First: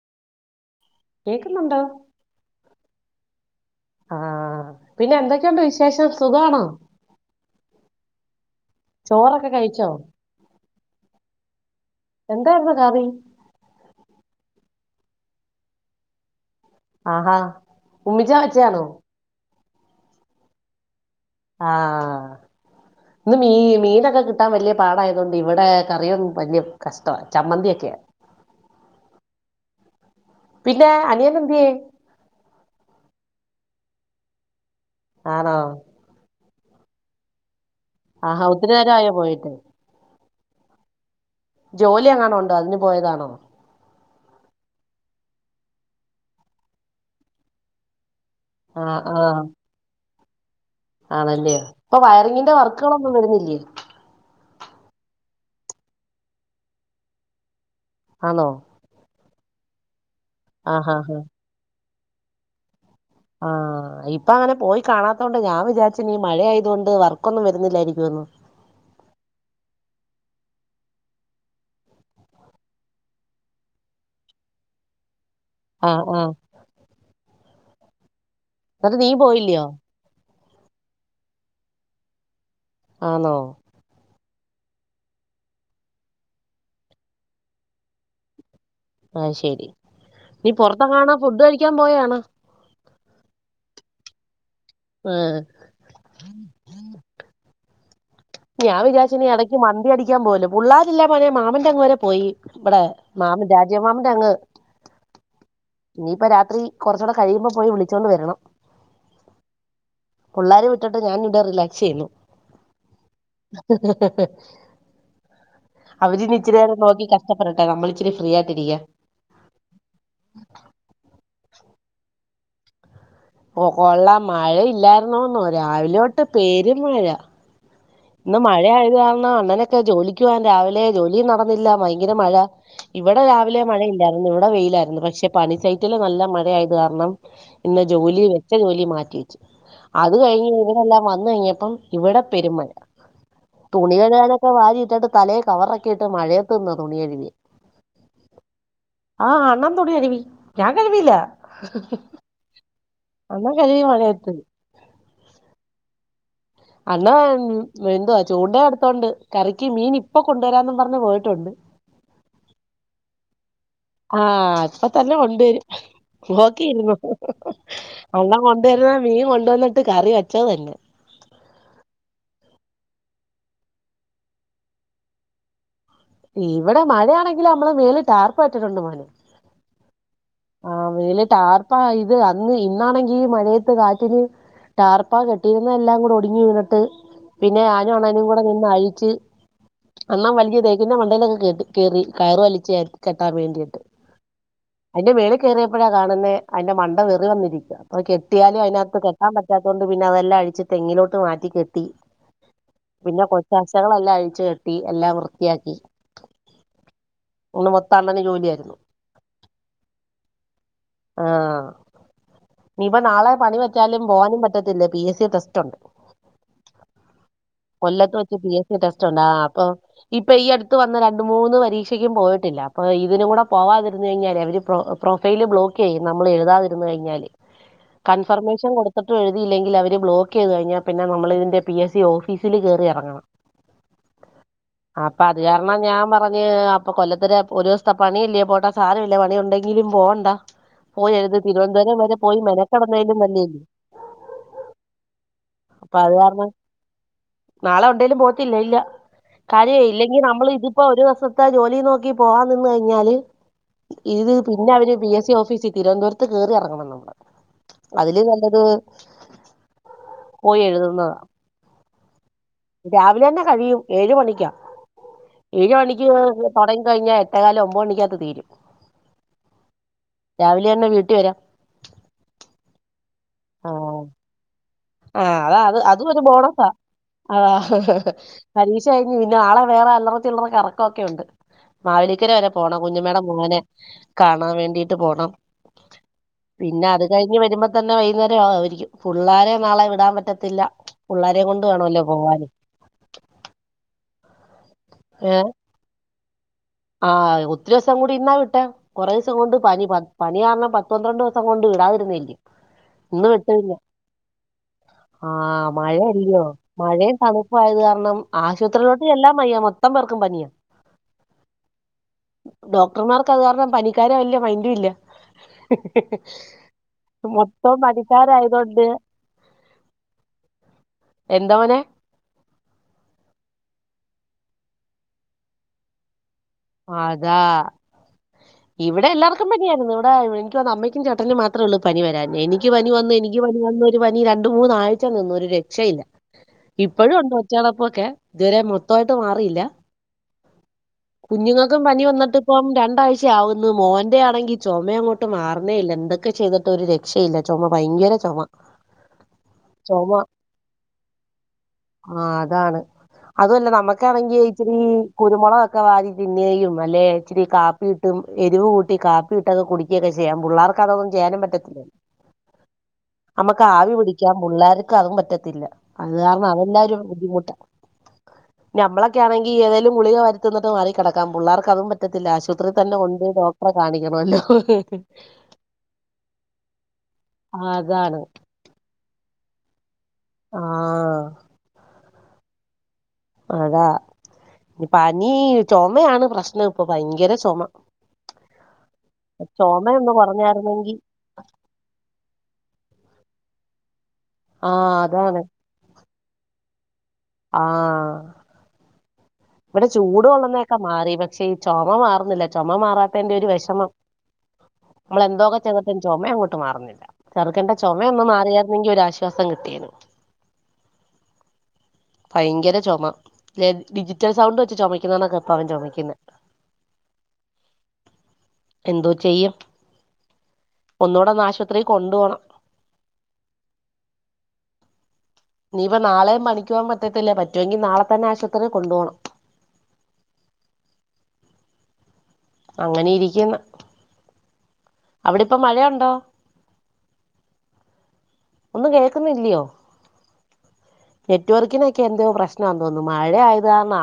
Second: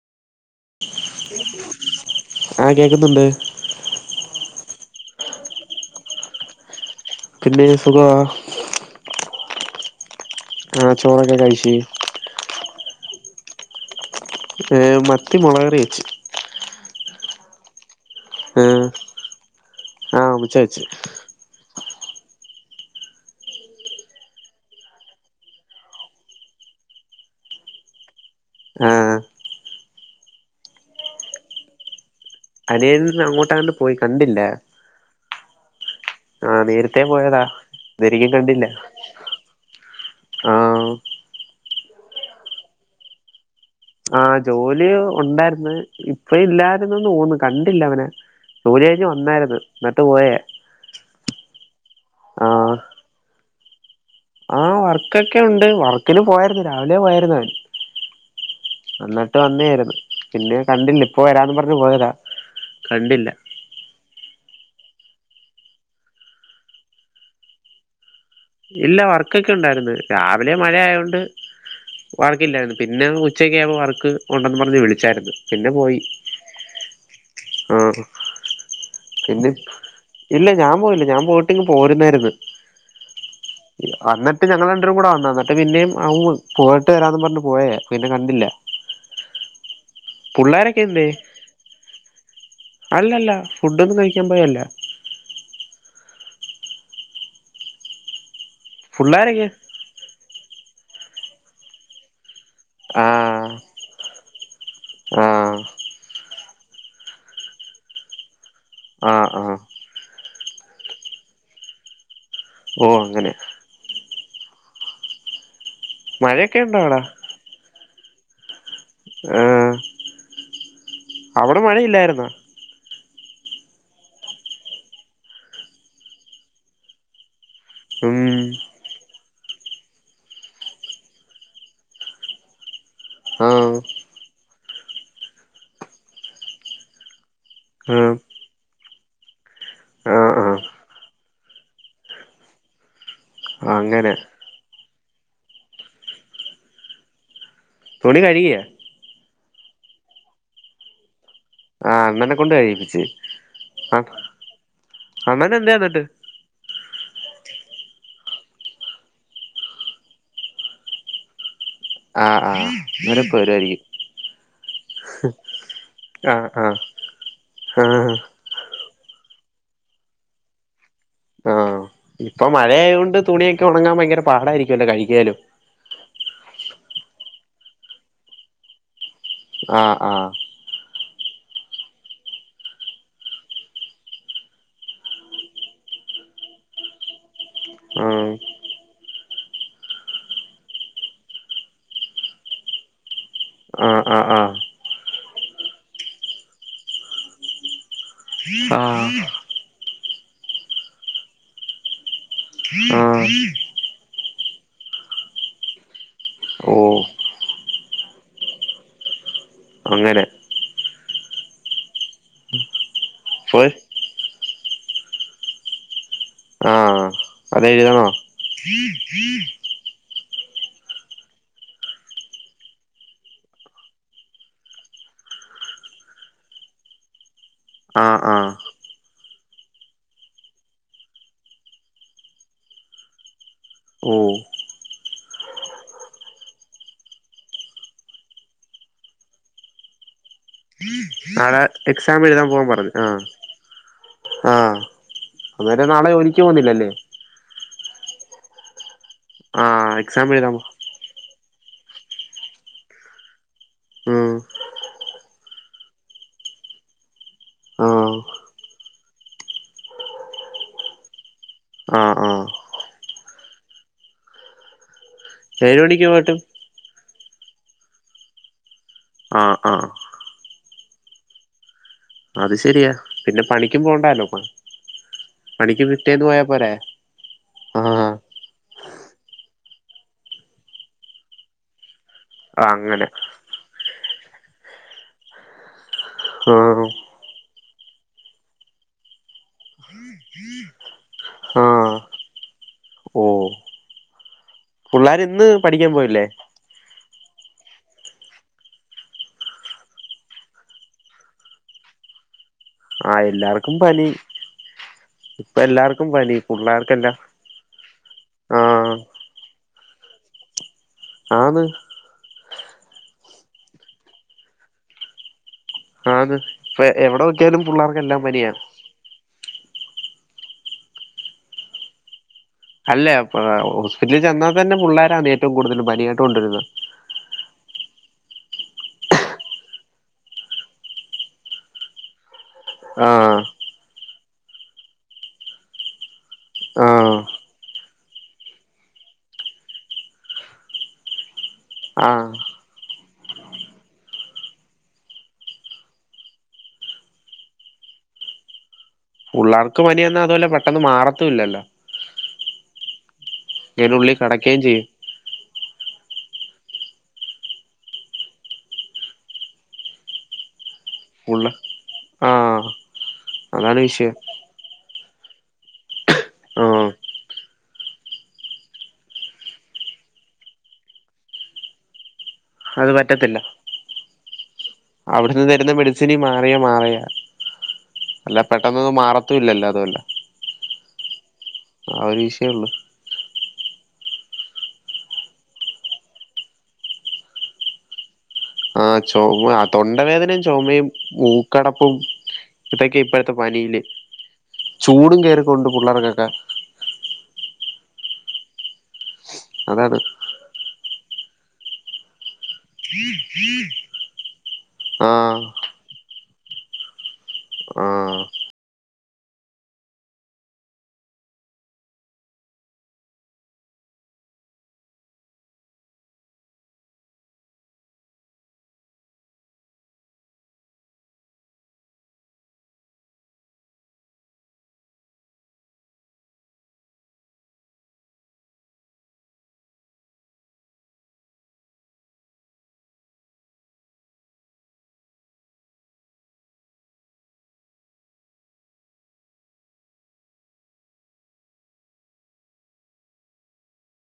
കേക്കുന്നൊണ്ടോ ആ കേക്കുന്നുണ്ട് ആഹ് പിന്നെ എന്തൊക്കെയൊണ്ട് വിശേഷം സുഖവാണോ പിന്നേ സുഖവാ ചോറൊക്കെ കഴിച്ചോ ആഹ് ചോറൊക്കെ കഴിച്ച് എന്താരുന്നു കറി ഏഹ് മത്തി മൊളകറി വെച്ച് ആഹാ ഉമ്മിച്ച വെച്ചാണോ ഏഹ് ആഹ് ഉമ്മച്ചികഴിച്ച് ആഹ് ഇന്ന് മീ മീനക്കെ കിട്ടാൻ വല്യ പാടയതുകൊണ്ട് ഇവടെ കറിയും വലിയ കഷ്ട്ടവാ ചമ്മന്തി എക്കെയാ ആഹ് പിന്നെ അനിയനെന്തിയേ അനിയൻന അങ്ങോട്ടെങ്ങാണ്ട് പോയി കണ്ടില്ല ആണോ ആഹ് നേരത്തെ പോയതാ ഇതുവരെയ്ക്കും ആഹാ കണ്ടില്ല ഒത്തിരി നേരം ആയോ പോയിട്ട് ആ ജോലിയങ്ങാണും ഉണ്ടോ അതിന് പോയതാണോ ആഹ് ജോലി ഒണ്ടാരുന്നു ഇപ്പ ഇല്ലായിരുന്ന്ന്നു തോന്നുന്ന് കണ്ടില്ല അവനെ ജോലി ആ കഴിഞ്ഞ് ആ വന്നാരുന്ന് എന്നിട്ട് പോയ ആണല്ലേ ഇപ്പൊ വയറിങ്ങിന്റെ വർക്കുകളൊന്നും വരുന്നില്ലേ? ആഹ് വർക്കൊക്കെ ഉണ്ട് വർക്കന് പോയായിരുന്നു. രാവിലെ പോയയിരുന്നു. അവൻ ആന്നോ എന്നന്നിട്ട് വന്നോയിരുന്നു പിന്നെ ആഹാ കണ്ടില്ല ഇപ്പൊ വരാന്ന് പറഞ്ഞഞ് പോയതാ കണ്ടില്ല. ആഹ ഇപ്പ അങ്ങനെ പോയി കാണാത്തത് കൊണ്ട് ഞാൻ വിചാരിച്ചീ മഴ ആയത് കൊണ്ട് വർക്കൊന്നും വരുന്നില്ലായിരിക്കുംന്ന്. ഇല്ല വർക്കൊക്കെ ഉണ്ടായിരുന്നു. രാവിലെ മഴയൊണ്ട്. വർക്കില്ലായിരുന്നു പിന്നെ ഉച്ചക്ക് ആകുമ്പോൾ വർക്ക് ഉണ്ടെന്ന് പറഞ്ഞ് വിളിച്ചായിരുന്നു. പിന്നെ പോയി ആഹ് ആഹ് ആഹ എന്നിട്ട് നീ പിന്നെ. പോയില്ലയോ ഇല്ല ഞാൻ പോയില്ല ഞാൻ പോയിട്ടിങ് പോരുന്നായിരുന്നു. ആന്നോ വന്നട്ട് ഞങ്ങൾ രണ്ടരും കൂടെ വന്ന വന്നിട്ട് പിന്നെയും അവ പോയിട്ട് വരാന്ന് പറഞ്ഞു പോയേ പിന്നെ കണ്ടില്ല. ആഹ ശെരി നീ പുള്ളാരൊക്കെ പുറത്ത് എന്തേ എങ്ങനും ഫുഡ് കഴിക്കാൻ പോയണോ അല്ലല്ല ഫുഡ് ഒന്നും കഴിക്കാൻ പോയല്ല. ആഹ് ഞാൻ വിചാചു പുള്ളാരൊക്കെ ഇടക്ക് മന്തി അടിക്കാൻ പോലും പിള്ളാരില്ല മോനെ മാമന്റെ വരെ പോയി. ഇവിടെ ആ മാമന് രാജ്യ മാമിന്റെ അങ്ങ്. ആഹ്. ഇനിയിപ്പ രാത്രി കുറച്ചൂടെ കഴിയുമ്പോ പോയി വിളിച്ചോണ്ട് വരണം. ആഹ ആഹ് പിള്ളോരെ വിട്ടിട്ട് ഞാന് ഇവിടെ റിലാക്സ് ചെയ്യുന്നു. ഓ അങ്ങനെ ഹ് ഹ്‌ ഹ്‌ അവര്നി ഇച്ചി മഴയൊക്കെ നേരെ ഉണ്ടോ അവിടെ നോക്കി ക ഇഷടപ്പെട്ടെ ക ഇച്ചിരി ഫ്രീ ആയിട്ടിരിക്ക. ആഹ് അവിടെ മഴയില്ലായിരുന്നോ. കൊള്ളാ മഴ ഇല്ലായിരുന്നോന്നു രാവിലെതോട്ട് പേരും മഴ ഉം ഇന്ന് മഴ ആയത് കാരണം അണ്ണനൊക്കെ ജോലിക്കുവാൻ രാവിലെ ജോലിയും നടന്നില്ല ഭയങ്കര മഴ. ഇവിടെ ആ രാവിലെ മഴയില്ലായിരുന്നു ഇവിടെ വെയിലായിരുന്നു പക്ഷെ പണിസൈറ്റില് നല്ല മഴയത് കാരണം. പിന്നെ ആ ജോലി വെച്ച ജോലി മാറ്റി വെച്ചു. അത് ആ ആ കഴിഞ്ഞ് ഇവിടെല്ലാം വന്ന് കഴിഞ്ഞപ്പം ഇവിടെ പെരും മഴ. തുണി അങ്ങനെ കഴുകാനൊക്കെ വാരിയിട്ടിട്ട് തലയെ കവറക്കെയിട്ട് മഴയത് ന് തുണി കഴുകി. തുണി കഴുകിക. ആഹ് അണ്ണൻ തുണി കഴുകി ഞാൻ കഴു കില്ല. ആ അണ്ണനെ കൊണ്ട് കഴയിപ്പിച്ച് അണ്ണൻ കഴുകി ആ മഴയത്ത് അണ്ണനെ എന്ത എന്നിട്ട്. അണ്ണ എന്തുവാ ചൂണ്ട എടുത്തോണ്ട് കറിക്ക് മീൻ ഇപ്പൊ കൊണ്ടുവരാന്നും പറഞ്ഞ് പോയിട്ടുണ്ട്. ആആഹാ അങ്ങേര് ഇപ്പം വരുവാ യിരിക്കും. ആഹ അപ്പൊ തന്നെ കൊണ്ടുവരും. ആഹ് ആഹ് നോക്കിരുന്നോ ആഹ് അല്ലാം കൊ ഇരുന്ന മീൻ കൊണ്ടുവന്നിട്ട് കറി വെച്ചമതി ആഹ് ഇപ്പൊ മഴയത് കൊണ്ട് തുണിയൊക്കെ ഉണങ്ങാൻ ഭയങ്കര പാടായിരിക്കുമല്ലോ കഴിക്കാലും. ഇവിടെമഴയാണെങ്കിലും നമ്മള് മേല് ടാർപ്പട്ടിട്ടുണ്ട് മോന്. ആഹ് ആഹ്. ആഹ് വെലിട്ട് ആർപ്പാ ഇത് അന്ന് ഇന്നാണെങ്കി മഴയത്ത് കാറ്റിന്. ടാർപ്പാ കെട്ടിരുന്ന എല്ലാം കൂടെ ഒടിഞ്ഞു വീണിട്ട്. പിന്നെ ആനു അണ്ണനും കൂടെ നിന്ന് അഴിച്ച്. എന്നാ വലിയതേക്കിന്റെ മ ണ്ടേയിലൊക്കെ കേ കയറി കയർ വലിച് കെട്ടാൻ വേണ്ടിയിട്ട് ആഹ് ആഹ് ആഹ് അതിന്റെ മേളിൽ കയറിയപ്പോഴാ കാണുന്നേ അതിന്റെ മണ്ട വെറി വന്നിരിക്കുക അപ്പൊ കെട്ടിയാലും അതിനകത്ത് ക ആഹ് പറ്റാതോണ്ട് പിന്നെ അതെല്ലാം അഴിച്ച്തെങ്ങിലോട്ട് മാറ്റി കെട്ടി ആഹ് പിന്നെ ആഹ് കൊച്ചാശകളെല്ലാം അഴിച്ചു കെട്ടി എല്ലാം വൃത്തിയാക്കി ഓഹ് ഇന്ന് മൊത്തം അണ്ണനു ജോലിആയിരുന്നു അങ്ങനെ ആഹ് നനിപ്പ നാളെ പണി ഫുൾ വെച്ചാലും പോകാനും പറ്റത്തില്ല പി എസ് സി ടെസ്റ്റ് ഉണ്ട് ആഹ് അതെഴുതണോ കൊല്ലത്ത് വച്ച പിഎസ് സി ടെസ് ഉണ്ടാ അപ്പൊ ഇപ്പൊ ഈ അടുത്ത് വന്ന രണ്ട മൂന്ന് പരീക്ഷയ്ക്കും പോയിട്ടില്ല അപ്പൊ ഇതിനും കൂടെ പോവാതിരുന്നു കഴിഞ്ഞാല് അവര് പ്ര പ്രൊഫൈല് ബ്ലോക്ക് ചെയ്യും നമ്മൾ എഴുതാതിന്ന് കഴിഞ്ഞാല് ആഹ് ആഹ് കൺഫർമേഷൻ കൊടുത്തിട്ടും എഴുതിയില്ലെങ്കിൽ അവര് ബ്ലോക്ക് ചെയ്ത് കഴിഞ്ഞാ പിന്നെ നമ്മളതിന്റെ പി എസ് സി ഓഫീസിില് കേറി ഇറങ്ങണം ഓഹ് അപ്പൊ അത് കാരണം ഞാൻ പറഞ്ഞഞ് അപ്പൊ കൊല്ലത്തി ഒരു ദിവസത്തെ പണി ഇല്ലേ പോട്ടാ സാര ഇല്ലേ പണി ഉണ്ടെങ്ക എങ്കിലും പോകണ്ട പോയിയെഴുത് നാളെ തിരുവനന്തപുരം വരെ എക്സാം പോയി എഴുതാൻ പോവാൻ പറഞ്ഞു മെരക്കടന്നതിലും ആഹ് നല്ലല്ലിയോ ആഹ് അന്നേരം നാളെ അത് ജോലിക്ക് കാരണം പോന്നില്ലല്ലേ നാളെ ഉണ്ടെേലും പോത്തില്ല ഇല്ല കാര്യമേ ആഹ് ഇല്ലെങ്കി എക്സാം നമ്മൾ എഴുതാൻ പോ ഇത് ഇപ്പൊ ഒരു ദസത്തെ ജോലി നോക്കി പോവാാൻ നിന്ന് കഴിഞ്ഞാല് ഇത് ഉം പിന്നെ അവര് ബിസ് സി ഓഫീസിൽ തിരുവനന്തപുരത്ത് കയറി ഇറങ്ങണം നമ്മള് ആഹ് അതില് നല്ലത് പോയി എഴുതുന്ന ആഹ് ആഹ് രാവിലെ തന്നെ കഴിയും ഏഴ് മണിക്കാ ഏഴ ഏഴ് മണിക്ക് പോയിട്ട് തുടങ്ങി കഴിഞ്ഞാൽ എട്ടോല ഒമ്പത് മണിക്കകത്തുതീരും ആഹ് ആഹ് രാവിലെ തന്നെ വീട്ടിൽ വരാം അത് ശെരിയാ പിന്നെ പണിക്കും പോണ്ടല്ലോ ആഹ അത അത് അതും ഒരു ബോണസാ അത ആ പരീക്ഷ കഴിഞ്ഞു പിന്നെ ആളെ വേറെ അല്ലറത്തിുള്ളറ ക ഇറക്കംഒക്കെ ഉണ്ട് മാവേലിക്കര വരെ പോണം അങ്ങനെ കുഞ്ഞമേട മോനെ കാണാൻ വേണ്ടിട്ട് പോണം ആ പിന്നെ അത് കഴിഞ്ഞ് വരുമ്പോ തന്നെ വൈകുന്നേരം ആകുവാരിക്കും പിള്ളാര നാളെ വിടാൻ പറ്റത്തില്ല പിള്ളേരെ കൊണ്ട് വേണല്ലോ പോകാന് ഓഹ് പിള്ളേർ ഇന്ന് പഠിക്കാൻ പോയില്ലേ ആഹെ ഒത്തിരി ദിവസം കൂടി ഇന്നാ വിട്ടേ കുറേ ദിവസം കൊണ്ട് പനി പനി കാരണം പത്തു പന്ത്രണ്ട് ദിവസം കൊണ്ട് വിടാതിരുന്നില്ലേ ആ ഇന്നും വിട്ടു പിന്നെ എല്ലാർക്കും പനി ഇപ്പൊ ആഹ് എല്ലാർക്കും പനി മഴയല്ലയോ പിള്ളേർക്കെല്ലാം മഴയും തണ തണുപ്പായകാരണം ആ ആശുപത്രിയിലോട്ട് ചെല്ലാൻ വയ്യ മൊത്തം പേർക്കും പനിയ ആന്ന് ഡോക്ടർമാർക്ക് അത് കാരണം പനിക്കാര വല്ലൃ മൈന്റ ഇല്ല ആന്ന് ഇപ്പൊ എവിടെ നോക്കിയാലും മൊത്തം പിള്ളേർക്കെല്ലാം പനിയാ മണിക്കാരായതൊണ്ട് എന്തോരും അല്ലേ ഹോസ്പിറ്റലിൽ ചെന്നാൽ തന്നെ പിള്ളോരാണ് ഏറ്റവും കൂടുതൽ പനിയായിട്ട് കൊണ്ടുവരുന്നത്. അതാ ഇവിടെ എല്ലാർക്കും പനിയായിരുന്നു. ഇടെ എനിക്ക് തോനുന്നു അമ്മക്കും ചേട്ടനും മാത്രേള്ളൂ പനി വരാഞ്ഞേ എനി എനിക്ക് പനി ആ വന്നു. എനിക്ക് പനി വന്ന ഒരു പനി രണ്ട് മൂന്നാഴ്ച നിന്നു. ഒരു രക്ഷയില്ല. ആ ഇപ്പഴും ഉണ്ട് ഒച്ചടപ്പൊക്കെ ഇതുവരെ മൊത്തമായിട്ട് മാറിയില്ല. കുഞ്ഞുങ്ങൾക്കും പനി ആ വന്നിട്ട് ഇപ്പം രണ്ടാഴ്ച ആവുന്നു. മോന്റെ ആണെങ്കി ചുമ അങ്ങോ ട്ട് മാറുന്നേ ഇല്ല എന്തൊക്കെ ചെയ്തിട്ട് ഒരു രക്ഷയില്ല. ചുമ ഭയങ്കര ചുമ പുള്ളാർക്ക് പനിവന്നാ അതൊല്ല പെട്ടെന്ന് മാറതു ല്ലല്ലോ ആഹ് അതാണ്. അതുല്ല അതിനുള്ളിൽ നമ്മുക്കാണെങ്കി കിടക്കുകയും ഇച്ചിരി ചെയ്യും കുരുമുളൊക്കെ വാരി പിന്നേയും അല്ലേ ഇച്ചിരി കാപ്പിയിട്ടും എരിവ് കൂട്ടി കാപ്പിയിട്ടൊക്കെ കുടിക്കുകൊക്കെ ചെയ്യാം. പിള്ളേർക്ക് അതൊന്നും ചെയ്യാനും പുള്ള പറ്റ ആ അമ്മക്ക് അതാണ് ആവി വിഷയം പിടിക്കാം. പുള്ളേർക്ക് അതും പറ്റത്തില്ല. അത് കാരണം ആ അതെന്നൊരു ബുദ്ധിമുട്ടാ. നമ്മളൊക്കെ ആണങ്കി ഏതെലും ഗുളിക വാരി തിന്ന്ട്ട് മാറി കിടക്കും. ക്കാം. പിള്ളേർക്ക് അതും പറ്റത്തില്ല. അത് ആശുപത്രിതന്നെ കൊണ്ട് പോയ്‌ ഡോക്ടറെ കാണിക്കണല്ലോ അവിട്ന്ന് തെരുന്ന മെഡിസിനി മാറിയാ മാറിയ ആ, അതാണ് അല്ല- പെട്ടന്നൊന്നും മാറത്തും ഇല്ലല്ലോ അതുകൊണ്ട ആആഹ് ആ ഒരു വീഷയെളളൂ അതാ നി പനി ചുമയാണ് പ്രശ്നം. ഇപ്പൊ ഭയങ്കര ചൊമ ആ ചൊമ ആ തൊണ്ടവേദനയും ചുമയും കുറഞ്ഞായിരുന്നെങ്കി കൂ റ്റടപ്പും ഇതൊക്കെ ഇപ്പോഴത്തെ പനിയില് ആഹ് ചൂടും അതാണ് കേയറിട്ടുണ്ട് പിള്ളേർക്കൊക്കെ ആഹ് ഇവടെ അതാണ് ചൂട് കൊള്ളുന്നൊക്കെ മാറി പക്ഷേ ഈ ചൊമ മാറുന്നില്ല. ചൊമ മാറാത്തേന്റെരു വെഷമം. ആ മ്മളെന്തോ ക്കേ ന്ന്ട്ടും ചുമ അങ്ങോട്ട് മാറുന്നില്ല. ചെറുക്കൻ്റ ആ ചൊമയൊന്ന് മാറിയായിരുന്നെങ്കിൽ ഒരാശ്വാസം കിട്ടീന്നു. ഭയങ്കര ചൊമ. ലെ ഡിജിറ്റൽ സൗണ്ട് വെച്ച് ചൊമക്കുന്ന പോലെ ചെമയ്ക്കുന്നെ. [inaudible] എന്തോ ചെയ്യും. ഒന്നൂടൊന്ന് ആശുത്രി കൊണ്ടു പോണം. ഇനീപ്പ നാളെ പണിക്ക് പോവാൻ പറ്റത്തില്ല. പറ്റുമെങ്കിൽ നാളെ തന്നെ ആശുപത്രിൽ കൊണ്ട് പോണം. അങ്ങനെ ഇരിക്ക്ന്ന്. അവിടിപ്പം മഴയുണ്ടോ? ഒന്നും കേക്കുന്നില്യോ? നെറ്റ് വർക്കിനൊക്കെ എന്തോ പ്രശ്നാതോന്നുന്നു. മഴആയതാന്നാ